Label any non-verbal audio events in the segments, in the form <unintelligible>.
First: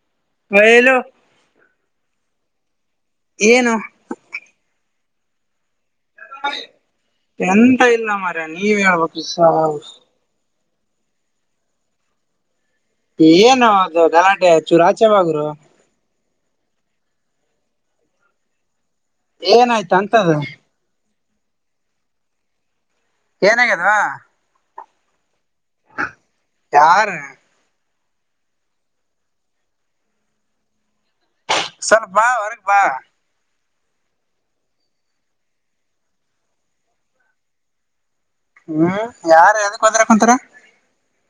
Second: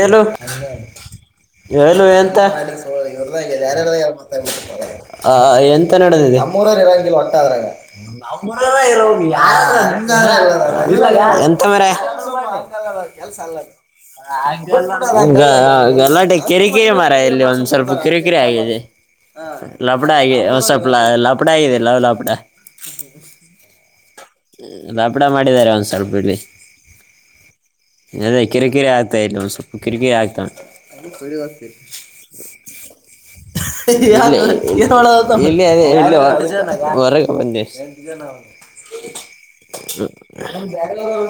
ಏಳು ಬಯಲು ಹೇಳ ಏನು ಎಂತ ನಡೆದಿದೆ ಅಮ್ಮರ ಇರ ಒಟ್ಟಾದ್ರ ಇರ ಎಂತ ಇಲ್ಲ ಮಾರ್ರೆ ನೀವ್ ಹೇಳ್ಬೇಕು ಸಾವು ಯ ಎಂತ ಮೇರೆ ಏನು ಅದು ಅದೆಲ್ಲ ಗಲ್ಲಾಟೆ ಕಿರಿಕಿರಿ ಮರ ಇಲ್ಲಿ ಒಂದ್ ಸ್ವಲ್ಪ ಕಿರಿಕಿರಿ ಆಗಿದೆ ಏನಾಯ್ತು ಲಾಪಡ ಅಂತದು ಆಗಿ ಸ್ವಲ್ಪ್ ಲ ಲಾಪಡ ಆಗಿದಿಲ್ಲ ಲಾಪಡ ಏನಾಗ್ಯದ ರಾಪಡ ಮಾಡ ಒಂದ ಸ್ವಲ್ಪ ಇ ಯಾರ ಅದೇ ಕಿರಕಿರಿ ಇಲ್ಲ ಒಂದ್ ಸ್ವಪ ಕಿರಿಕಿ ಆಗ್ತಾ ಸ್ವಲ್ಪ ಬಾ ಹೊರಗ್ ಬಾ ಳ ಇ ಇಲ್ಲರ ಮನ್ನೆ ಇಗ ಹ್ಮ್ ಯಾರ ಎದಕ್ ಒದ್ರಕಂತಾರ ಅವ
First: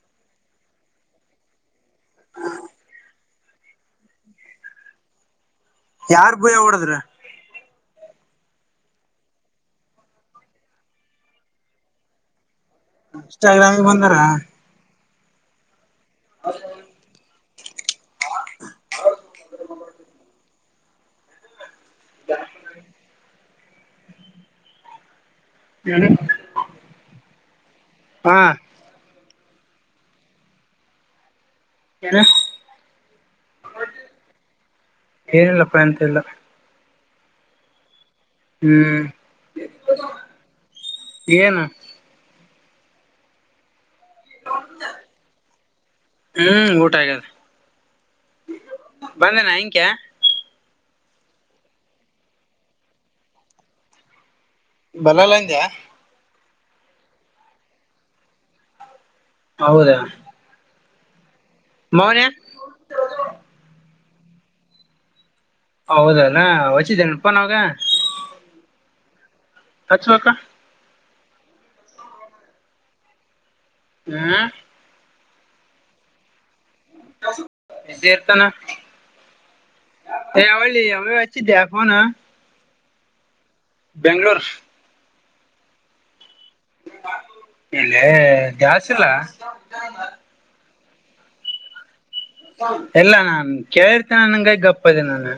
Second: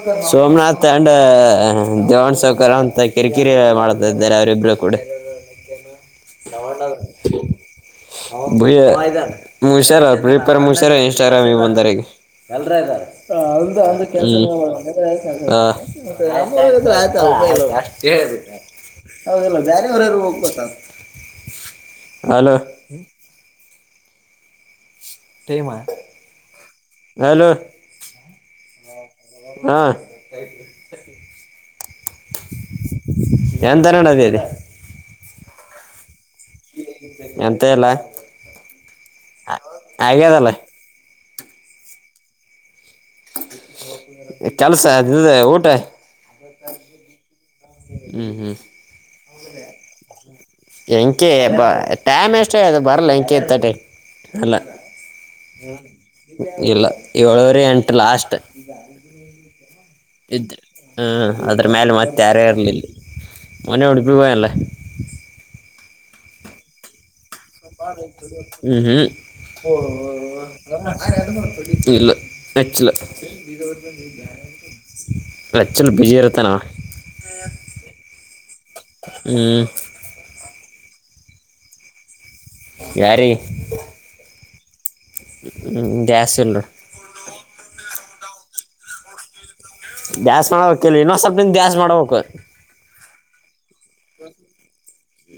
ಬ ಸೋಮನಾಥ್ ಅಂಡ್ ದೇವನ್ ಸ ಕರಂತ ಕಿರಿಕಿರಿ ಮಾಡ್ತಾ ಇದಾರೆ ಅವರಿಬ್ರು ಕೂಡ ಯಾರ್ ಭೂಯ ನವಟ ಹೊಡದ್ರ ಭಯ ಮುಷ್ಯಾರ ಪ್ರೀಪರ್ ಮುಷ್ಯಾರ ಇನ್ಸ್ಟಾಗ್ರಾಮ್ ಇ ಒಂದರೆಗೆ ಎಲ್ರ ಇದ್ದಾರೆ ಇನ್ಸ್ಟಾಗ್ರಾಮಿಗೆ ಒ ಬಂದಾರ ಕೆಸ ಅಷ್ಟೇ ಹೌದಲ್ಲ ಬೇರವರೆಾರೂ ಹೋಗ್ಬೋತ ಹಲೋ ಟೈಮ ಹಲೋ ಹಾ ಹಾ ಏನ್ಂತರೊಂಡದದಿರೆ ಏನಿಲ್ಲಪ್ಪಾ ಎಂತೆಲ್ಲ ಎಂತ ಎಲ್ಲ ಹ್ಮ್ ಆ ಹಾಗ್ಯದಲ್ಲ ಏನಾ ಕೆಲ್ಸ ಇದುದೆ ಊಟ ಹ್ಮ್ ಹ್ಮ್ ಬಂದೇನಾ ಅಂಕ್ಯಾ ಎಂಕೆ ಬಾ ಟೈಮ್ ಎಷ್ಟೇ ಅದು ಬರಲ್ಲ ಎಂಕ ಇತ್ತ ಟ ಅಲ್ಲ ಬಲ್ಲಲ್ಲ ಅಂದ್ಯಾ ಇಲ್ಲ ಏಳವರಿ ಎಂಟು ಲಾಸ್ಟ್ ಹೌದಾ ಹ್ಮ್ ಅದ್ರ ಮೇಲೆ ಮೌನ ಮತ್ತೆ ಆರೇರಲಿಲ್ಲ ಮೊನ್ನೆ ಉಡುಪಿಪಯಲ್ಲ ಹೌದಲ್ಲ ವಚಿದ್ದೇನೆ ಹ್ಮ್ ಹ್ಮ್ ಹಚ್ಬೇಕ ಇಲ್ಲ ನಚ್ಚಿಲ್ಲ ಹ್ಮ್ ಲಚ್ಚಲ್ಲಿ ಬಿಜಿ ಇರುತ್ತೆ ನಾವ ೇರ್ತಾನ ಹ್ಞೂ ಹ ಆವಡ್ಲಿ ಅ ಹಚ್ಚಿದ ಫೋನು ಯಾರಿ ಬೆಂಗಳೋರ್ ಗ್ಯಾಸ್ ಇಲ್ಲ ಇಲ್ಲೇ ಗ್ಯಾಸ್ ಇಲ್ಲ ಗ್ಯಾಸ್ ತಿಲ್ ಸ್ವಲ್ಪ ದಿನ ದ್ಯಾಸ್ ಮಾಡಬೇಕು ಎಲ್ಲ ನಾನ್ ಕೇಳಿರ್ತೇನೆ ನಂಗೈ ಗಪ್ಪದೆ ನಾನು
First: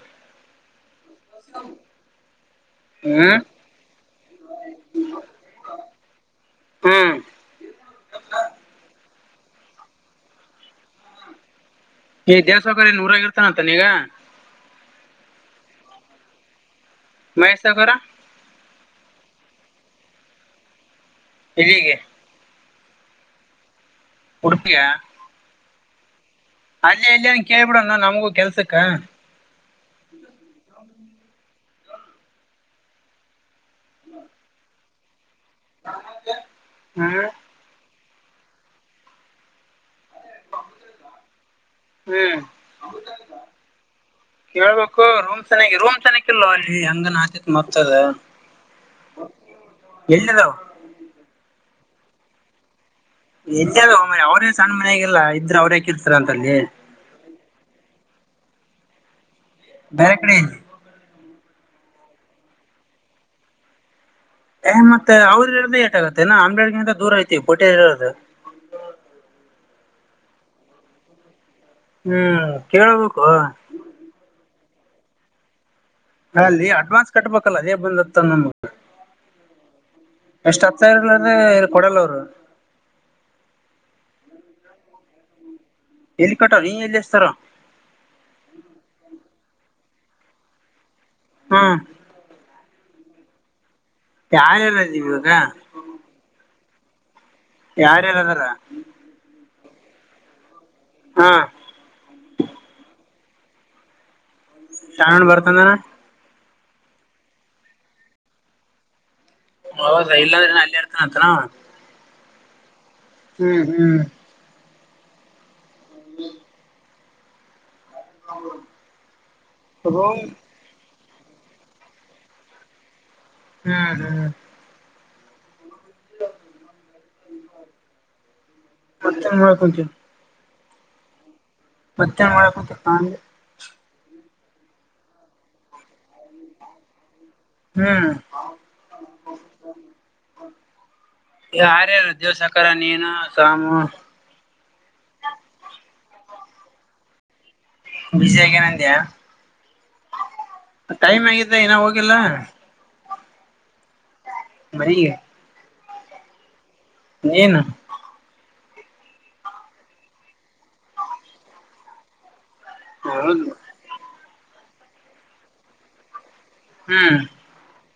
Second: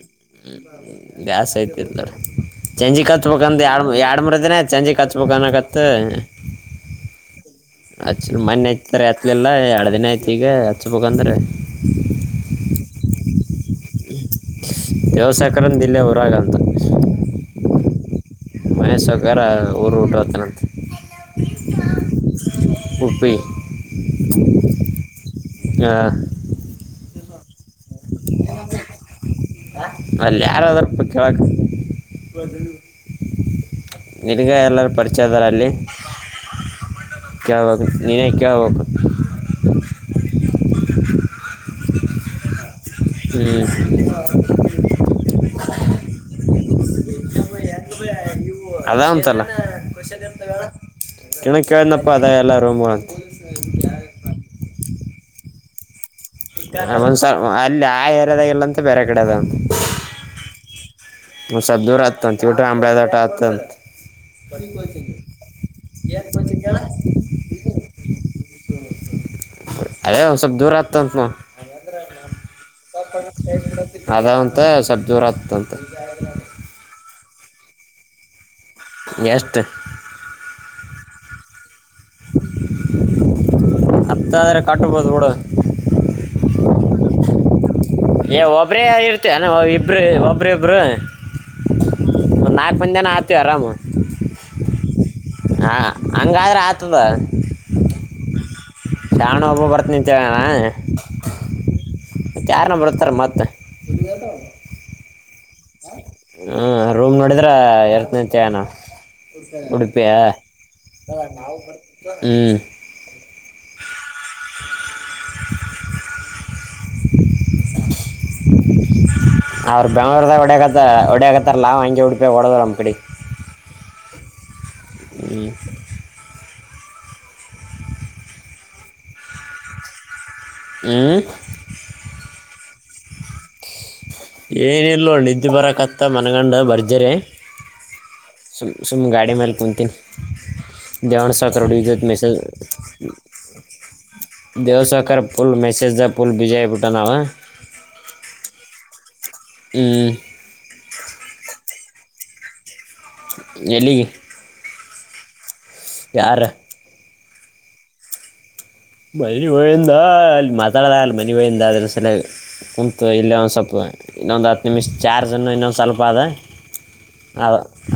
ದ್ಯಾಸ್ ಐತಿಲ್ಲಾರ ಚಂಜಿ ಕ ಹ್ಮ್ ಹತ್ಬೇಕಂದು ಎರಡು ಎರಡು ಮರ ದಿನ ಚಂಜಿ ಕ ಹತ್ಬೇಕನ್ಕತ್ತ ಹ್ಮ್ ಹಚ್ಚ ಮನ್ನೆ ಯತಾರೆ ಹತ್ಲಿಲ್ಲಾ ಎರಡು ದಿನ ಐತಿ ಈಗ ಹಚ್ಬೇಕಂದ್ರೆ ಈ ದೇವಸಕಾರಿ ನೂರಾಗಿ ಇರ್ತಾನತಾನ ಈಗ ದವಸಾಯಕರನ್ ದಿಲ್ಲಿೇ ಹೊರಾಗ ಅಂತ ಮಹ್ಸಗರ ಮಹೇ ಸೌಕಾರರ ಊರು ಊಟ ಹೋತನಂತೆ ಇಲ್ಲಿಗೆ ಉಡುಪಿ ಉಡುಪಿಯಾ ಹಾ ಕೇಳ್ಬಿಡಣ ನಮಗೂ ಕೆಲ್ಸಕ್ಕ ಮಲ್ಲಿ ಯಾರದಾರಪ್ಪ ಕೇಳಕ್ ನಿಗ ಎಲ್ಲಾರು ಪರಿ ಹಚ್ಚದರಲ್ಲಿ ಹ್ಮ್ ಕೇಳ್ಬೇಕ ನೀನೇ ಕೇಳ್ಬೇಕು ಹ್ಮ್ ಹ್ಮ್ ಕೇಳ್ಬೇಕು ರೂಮ್ ಚೆನ್ನಾಗಿ ರೂಮ್ ಚೆನ್ನಕ್ ಇಲ್ೋ ಅಲ್ಲಿ ಹಂಗನ್ ಆತಿತ್ ಮತ್ತದ ಅದ ಉಂತಲ್ಲ ಎಲ್ಲಿದಾವ ಕೆಣಕ್ ಕೇಳ್ದನಪ್ಪ ಅದ ಎಲ್ಲ ರೋಮ ಇದ್ದ ಲೋ ಮಾಯ ಅವ್ರೇ ಸಣ್ಣ ಮನೆ ಆಾಗಿಲ್ಲ ಇದ್ರ ಅವ್ರ ಹಾಕಿರ್ತ ನ ಒಂದ್ಸ ಅಲ್ಲಿ ಆ ಏರಿಯಾದಾಗೆಲ್ಲ ಅಂತ ಬೇರೆ ಕಡೆ ಅದ ಬ್ಯಾರ್ಕಡಿ ಹ ಸ್ದೂರ ಆಗ್ತಂತ ಟ ಅಂಬದಟ ಆತಂತ ಮತ್ತೆ ಅವ್ರ ಇರೋದ ಏಟಾಗುತ್ತೆ ನ ಹನ್ನೆರಡ್ ಗಂಟ ದೂರ ಐತಿವಿ ಪೋಟಿ ಇರೋದು. ಹೌ <inaudible> ಅದೇ ಒಂದು ಸ್ವಲ್ಪ್ ದೂರ ಆತಂತ ಹ್ಮ್ ಕೇಳ್ಬೇಕು ಅದ ಮತ್ತೇ ಸ್ವಲ್ಪದೂರ ಆಗ್ತಂತ. ಅಲ್ಲಿ ಅಡ್ವಾನ್ಸ್ ಕಟ್ಬೇಕಲ್ಲ ಅದೇ ಬಂದ್ತನಮಗ. ಎಷ್ಟ, ಎಷ್ಟು ಹತ್ತುಸಾವಿರ ಇಲ್ದೆ ಕೊಡಲೂರು. ಹತ್ತು ಸಾವಿರ ಕಟ್ಬೋದು ಬಿಡು. ಎಲ್ಲಿ ಕಟವನೀ ಎಲ್ಲಿಂದತರಾವ. ಏ ಒಬ್ರೇ ಇರ್ತಿ ಎನು ಇಬ್ರು, ಒಬ್ರ -ಇಬ್ರು ಹ್ಮ್, ನಾಲ್ಕು ಮಂದಿ ಎನ ಆತವಿ ಆರಾಮ ಯಾರ್ಯಾರ ಇದೀವಿ ಇವಾಗ ಹ ಹಂಗಾದ್ರೆ ಆತದ. ಯಾರ, ಯಾರ ಅದಾರ ಶಾಣು ಒಬ್ಬ ಬರ್ತಿನಂತೇಳನಾ ಹಾ ಯಾರನ ಬರ್ತಾರ ಮತ್ತ <inaudible> ಶಾಣು ಬರ್ತಂದನ. ಹ್ಮ, ರೂಮ್ಡಿದ್ರ ಇರ್ತಿನಂತಹೇಳಾನ. ಉಡುಪಿಯ, ಹೌದಾ ಇಲ್ಲಾಂದ್ರೆ ಅಲ್ಲೇ ಇರ್ತಾನಂತನ ಅವ ಹ್ಮ್ ಹ್ಮ್, ಹ್ಮ್- <unintelligible> ಹ್ಮ್ <inaudible> ಅವ್ರ ರೂಮ್ ಬೆಂಗ್ಳೂರ್ದಾಗ ಹೊಡಕತ್ತ, ಹೊಡಕತ್ತಾರಲ್ಲ ಹಂಗೆ ಉಡ್ಪೇಗ ಹೊಡದಬಿಡಮ್ ತಡಿ. ಹ್ಮ್ ಹ್ಮ <unintelligible> ಈ್ಮ <unintelligible> ಮತ್ತ ಮಾಡ ಕೊತ <unintelligible> ಹ್ಮ್, ಮಧ್ಯಾಹ್ನ ಮಾಡಕ್ಕಂತೆ <unintelligible> ಏನಿಲ್ಲೋಡ ನಿದ್ದೆ ಬರಕತ್ತ ಮನ್ಗಂಡ, ಭರ್ಜರಿ ಹ್ಮ್ ಸ ಸುಮ ಗಾಡಿ ಮಾಗಲ ಕುಂತಿ ನಿ. ಧ್ಯಾನ್ ಸ ಕೋಡ ವಿಗತ ಯಾರ್ಯಾರು ಮೇಸ ದೇವ್ <unintelligible> ಸಾಕಾರ ನೀನು ಸಾಮು ದೇವುಸಾವುಕರ ಪುಲ್ ಮೆಸೇಜ್ಗದಾ ಪುಲ್ ಬಿಜಿಯಾಗಿ ಬಿಟ್ಟಾನ. ಬಿಸಿ ಆಗ್ಯಾನ ಅಂದ್ಯಾ ಹ್ಞೂ ಟೈಮ್ ಆಗಿದೆ ಇನ್ನಾ ಹೋಗಿಲ್ಲ. ಎಲ್ಲಿಗಿ ಮರ <unintelligible> ಯಾರ ನೀನು- ಮಣಿ ಒಾಯಂದಾಲ್ಲಿ <unintelligible> ಮನಿಗಿಹೋಗಿಂದಾ ಅಗಲ್ಲ ಮತಾಡದ ಹಾಗಲ್ಲ ಆದರೆ ಸಂಬಂದ ಕುಂತು ಇಲ್ಲೇ ಹೌದು ಒಂದು ಸ್ವಲ್ಪ ಇನ್ನೊಂದು ಹತ್ತು ನಿಮಿಷ. ಚಾರ್ಜನ್ನು ಇನ್ನೊಂದು ಸ್ವಲ್ಪ ಅದ- ಹ್ಮ್ ಅ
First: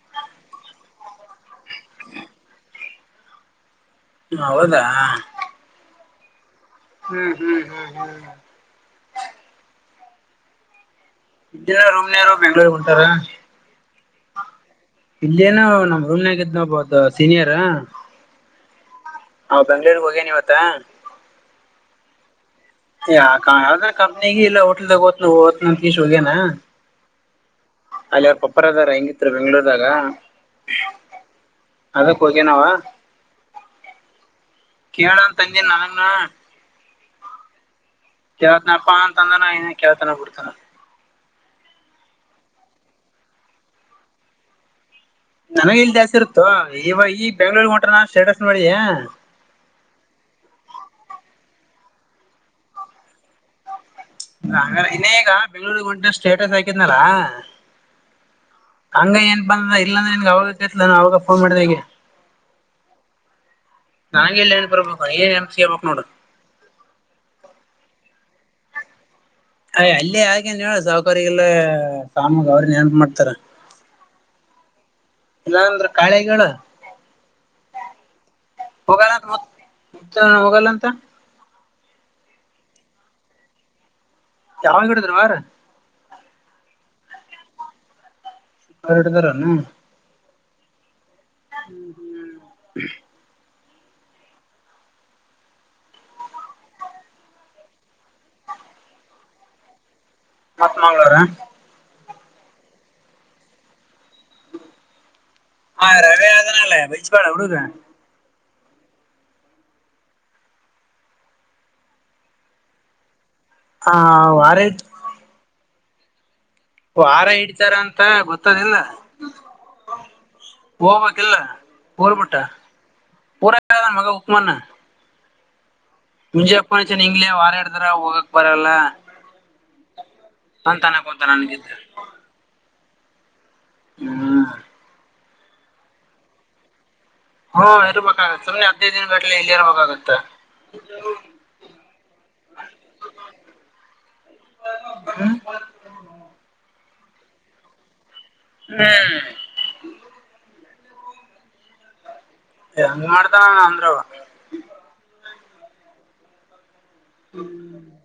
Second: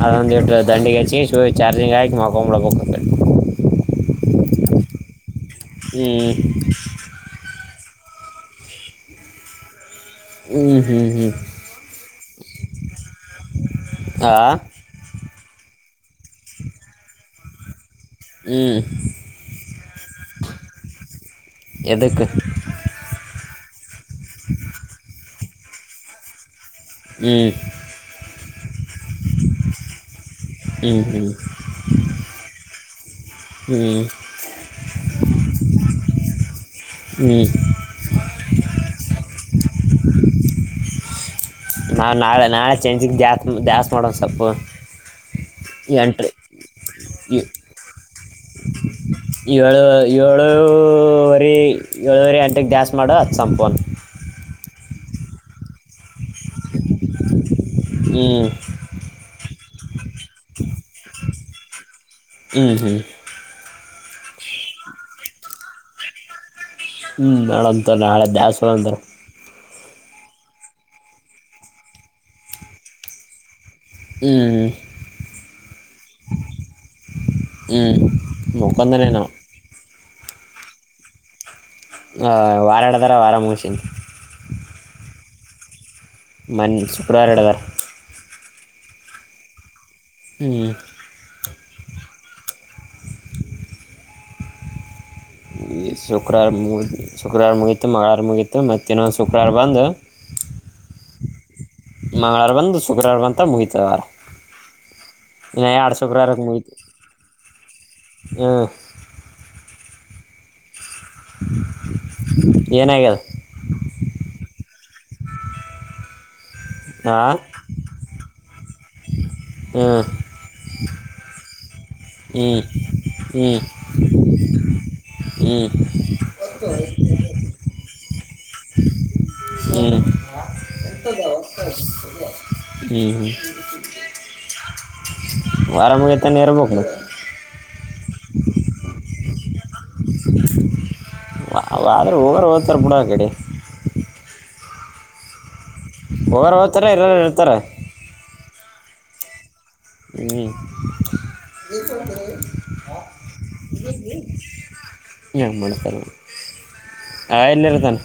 ಅದೊಂದುಟದಂಡಿ ಅಚ್ಚಿಗೆಸಿ ಚಾರ್ಜಿಂಗ್ ಆಕಿಮಕ್ಕೊಂದ ಬಿಡ್ಬೇಕು. <unintelligible> ಹ ಹೌದಾ, ಹ್ಮಞ <unintelligible> ಹ್ಮ್ ಹ್ಮ್ ಹ್ಮ್ ಹ್ಮ್ <inaudible> ಹ್ಮ್, ಇನ್ನ ರೂಮನರು ಬೆ್ಯಾಂಗ್ಳೂರು ಹೊಂಟಾರ <unintelligible> ಆ ಇಲ್ಲೇನು ನಮ್ ರೂಮ್ನಾಗಿದ್ನ ಒಬ್ಬವದ್ದ ಸೀನಿಯರ್ ಹ್ಮ, ನಾ ಬೆಂಗ್ಳೂರ್ಗ್ ಹೋಗೇನಿವತ್ತ. ಎದಕ್ಕ, - ಯಾವ್ದರಕಂಪ್ನಿಗೆ, ಇಲ್ಲ ಹೋಟಲ್ದಾಋ ಓತಿನಿ ಅಂತ ಹೇಳಿ ಹೋಗೇನಾ. ಹ್ಞೂ ಅಲ್ಲಿಾರ ಪಪ್ಪರದಾರ ಹೆಂಗಿತ್ ಬೆಂಗ್ಳೂರ್ದಾಗ ಹ್ಞೂ ಹ್ಞೂ ಅದ ಹೋಗೇನಾವ ಹ್ಞೂ ಕೇಳಾ ತಂದೆ ನಲಂಗಣ ಹ್ಮ ಕೇಳ್ತನಪ್ಪ ಅಂತಂದಾನ ಏನ ಕೇಳ್ತನ ಕೊಡ್ತಾನ ನಾವು ನಾಳೆ ನಾಳೆ ಚೆಂಜಿಗೆ ದಸ್ ದ್ಯಾಸ್ತಿ ಮಾಡೋಣ ಸೊಪ್ಪು ನನಗ ಇಲ್ ಜಾಸ್ತಿ ಇರುತ್ತೋ ಈವಾಗ ಈ ಬೆಂಗ್ಳೂರ್ ಹೊಟ್ರ ನಾ ಸ್ಟೇಟಸ್ ನೋಿ ಏಳು ಏಳೂುವರಿ ಏಳೂುವರೆ ಅಂಟೆಗೆ ಸ್ ಮಾಡು ಅದು ಸಂಪೋನ್ ಗ ಇನ್ನ ಈಗ ಬೆಂಗಳೂರ್ ಹೊಂಟ ಸ್ಟೇಟಸ್ ಆಾಕಿದ್ನಲ ಹ್ಞೂ ಹಂಗ ಏನ್ ಬಂದ ಇಲ್ಲಾಂದ್ರೆ ನಿನ್ಗ ಅವಾಗ ಕೇಲ ನ ಅವಾಗ ಫೋನ್ ಮಾಡ್ದ ಈಗೆ ಹ್ಮ್ ಹ ನಂಗೆ ಇಲ್ಲನ ಪ್ರ ಸಿಪಕ್ ನೋಡು ಸಲಂದರ್ ಅಯ ಅಲ್ಲೇ ಹಾಗೇನ್ ಹೇಳ ಸಾಹಕಿಗೆಲ್ಲ ಸಾಮಾಗ ಅವ್ರನ್ ಏನ್ ಮಾಡ್ತಾರ ಹ್ಮ್ ಇಲ್ಲಾ ಅಂದ್ರ ಕಾಳೆಗ ಹ್ಞೂ ಮುಖಂದನೇ ಹೋಗಣ ನಾವು ಮ ಹೋಗಲ್ಲ ಅಂತ ವಾರಾಡ ಥರ ವಾರ ಮುಗಸಂದು ಯಾವಾಗ ಕಡದರುವಾರ ಮನ್ ಶುಕ್ರವಾರಡಗರ್ ಹೊಟದರ್ಣ ಹ್ಮ್ ಹ್ಮ್ ಹ್ಮ್ <inaudible> ಶುಕ್ರವಾರ ಮುಗು ಶುಕ್ರವಾರ ಮುಗೀತು ಮಂಗಳವಾರ ಮುಗೀತು ಮತ್ತ ಇನ್ನೊಂದು ಶುಕ್ರವಾರ ಬಂದು ಮತ್ತ ನಳಾರ ಮಂಗಳವಾರ ಬಂದು ಶುಕ್ರವಾರ ಬಂತ ಮುಗಿತವಾರ ಹಾ ರವೆಾದಾನ ಇಲ್ಲ ಬೈಜಪಾಳ ಹಡು ಹ ಏನಾಗ್ಯಲ್ಲ ಹಾ ವಾರ ಹಾ ವಾರ ಹಡ್ತಾರ ಅಂತ ಗೊತ್ತದಿಲ್ಲ ಹ ಹಬಕ್ಕಲ್ಲ ಊರ್ಬಟ್ಟ ಪೂರ ಮಗ ಉಕ್ಮಾನ ಹ್ಮ್ ಮುಂಜೆಪ್ಪಚನ್ ಹಂಗ್ ವಾರಾಡ್ದಾರ ಹೋಗಕ್ ಬರಲ್ಲ ಹ್ಮ್ ಅಂತ ಅನಕೊಂತ ನನ್ಗಿದ್ದ ಹ್ಮ್ ಹ್ಮ್ ಹ್ಮ ವಾರಾಮಗೈತಾನೆ ಇರ್ಬೇಕ ಹ ಇರ್ಬೇಕಾಗತ್ತ ಸೆ ಹದ್ದ ದನ್ ಬಟ್ಲೆ ಇಲ್ಲಿ ಇರ್ಬೇಕಾಗತ್ತ ಆದ್ರ ಹೋಗರು ಓದ್ತಾರೆ ಬಿುಡ ಕಡೆ ಹ್ಮ ಹೋಗಾರ ಹೋಗ್ತಾರ ಇರಾರ ಇರ್ತಾರ ಹ್ಮ್ ಹ್ಮ್ ಹಂಗ ಮಾಡತ ಅಂದ್ರವ ನ್ ಮಾಡಣತರ ಆ ಎನ್ನರೆತಾನ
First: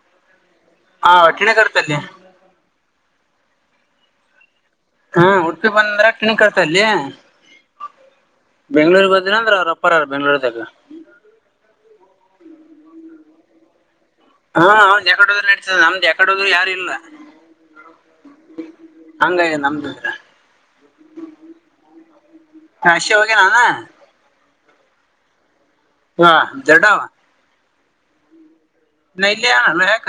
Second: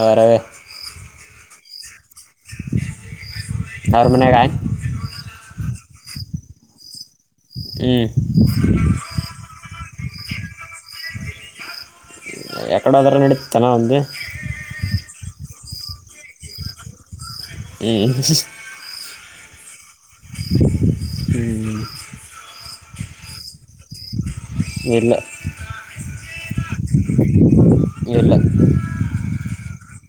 ಆ ಹಾ ವಠಿಣೆ ಕರ್ತಲ್ಲಿ ಯ ಮ ಕ ಹಾ ಉಡುಪಿ ಬಂದ್ರ ಕಿಣಿ ಕಡ್ತ ಅಲ್ಲಿ ಹ್ಞೂ ಬೆಂಗಳೂರ್ ಬದ್ರ ಅಂದ್ರ ಅವ್ರಪ್ಪರಾರ ಬೆಂಗ್ಳೂರ್ದಾಗ ಎಕಡ ಹದಾರ ನಡಿ ಚೆನ್ನವುಂದು ನಮ್ದು ಯಕಡದು ಯಾರು ಇಲ್ಲ ಹ್ಞೂ ಹಂಗ ನಮ್ದು ಹ್ಮ ಹಾಸಿ ವೋಗ ನ ಇ ಹಾ ದಡವಾ ಇಲ್ಲ ನ ಲಯನಲ್ಲಯಕ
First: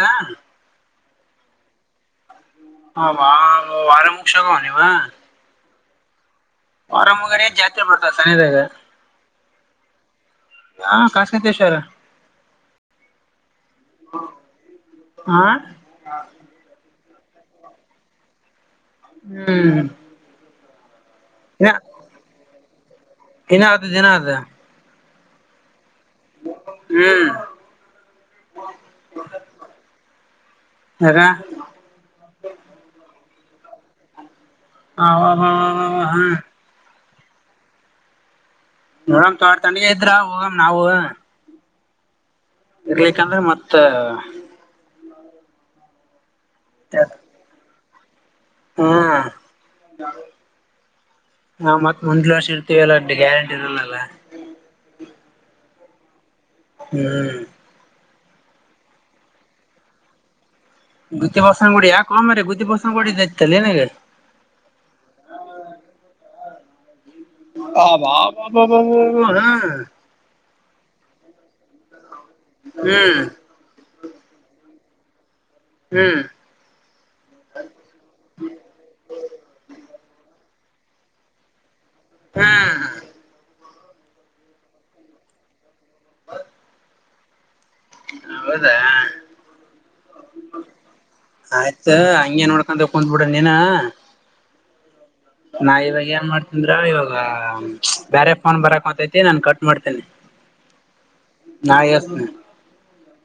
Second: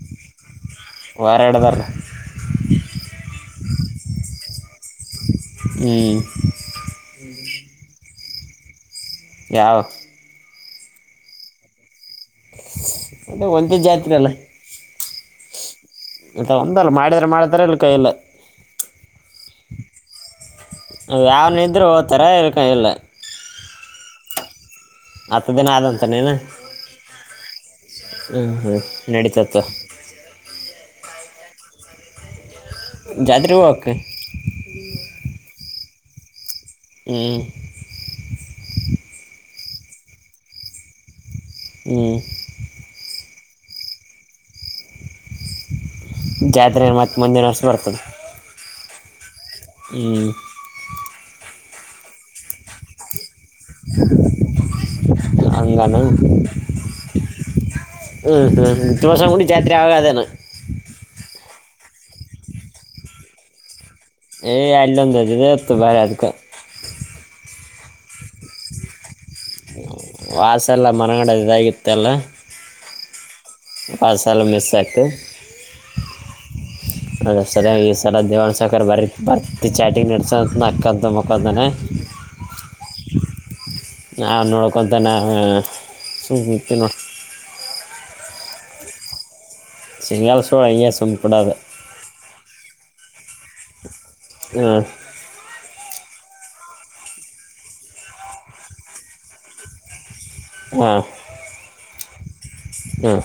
ವಾರಾಡ್ದಾರೆ ಹ ವಾರ ಮುಕ್ ಶಕ ನೀವ ಹ್ಮ್ ವಾರಾಮಗಾರ ಜಾತ್ರೆ ಬಡ್ತಾರೆ ತನದ ಯಾವ ಹಾ ಕಾಸತೇಶ್ವರ ಅ ಒಂದೇ ಜಾತಿನಲ್ಲ ಹಾ ಇಂತ ಒಂದಲ್ಲ ಮಾಡಿದ್ರ ಮಾಡತಾರ ಅಲ್ಲ ಕೈಯಲ್ಲ ಹ್ಮ್ ಯಾವ ನಿದ್ರೆ ಹಓ್ತರೆ ಇರ್ಕ ಇಲ್ಲ ಏನ ಆತದೆ ದಏನ ಆತ ಹತ್ತು ದಿನ ಆದಂತ ನೀನು ಹ್ಮ್ ಹ್ಮ್ ಹ್ಮ್ ನಡೀತತ್ತು ಹೆ <inaudible> ಜಾದರಿ ಹಕ ಹ ಹ್ಮ <unintelligible> ಹ್ಮ್ ನೋಡಮ ತಾರ ತನಗ ಇದ್ರ ಹೋಗಮ ನಾವು ಹ್ಮ ಇರ್ ಯಾಕಂದ್ರೆ ಮತ್ತ ಜ್ಯಾದ್ರೆ ಮತ್ತು ಮಂದಿರಷ್ಟಸ್ ಬರ್ತದೆ ಹ್ಮ ಹ್ಮ್ ಹಾ ಮತ್ತ್ ಮುಂಲು ವರ್ಷ ಇರ್ತೀವ ಎಲ್ಲ ಅ ಗ್ಯಾರಂಟಿ ಇರಲ್ಲಲ್ಲ ಅಂಗಲಾನ ಹ್ಮ್ ಹ್ಮ್ ಹ್ಮ್ ಮುು ವರ್ಷಂ ಕೂಡಿ ಜಾತ್ರಿ ಆಗದೇನೆ ಗುತ್ತಿ ಬರ್ಸಂಗ ಗುಡಿ ಯ ಕಮ ಗತ್ತಿ ಬಸಂಗ ಗಡಿ ದಲ್ಲಿ ನಗೆ ಏ ಅಲ್ಲಂದ ಎತ್ತು ಬರ ಅದಕ್ಕೆ ಆಬ ಹಾ ಸಲ್ಲ ಮರಗಡ ಇದಾಗಿತ್ತಲ್ಲ ಹ್ಮ್ ಹಾರ ಸಾಲ ಮಿಸ ಸತೆ ಹ್ಮ್ ಅದ ಸರಿ ಸಲ ದೇವಾಣ ಸಖರ್ ಬರೀ ಬರ್ ಚಾಟಿಂಗ್ ನಡ್ಸೋ ನಕ್ಕ್ದ ಮುಕ್ಕಂದನೆ ಹಾ ನ ನೋಡ್ಕೊಂತಾನ ಸುತ ನೋ ಹೌದಾ ಸಿಂಗಲ್ ಸೋಳ ಹಿಂಗೆ ಸುಮ್ಮ ಕೊಡೋದು ಆಯ್ತ ಹಂಗಗೆ ನೋಡ್ಕಂತ ಕುಂದ್ಬಿಡ ನೀನ ಹ ನಾ ಇವಾಗ ಏನ್ ಮಾಡ್ತಂದ್ರ ಇವಾಗ ಬೇರೆ ಫೋನ್ ಬರಕ್ ಹೊತೈತಿ ನಾನನ್ ಕಟ್ ಮಾಡ್ತೇನೆ ನ ಎಸ್ ಹಾ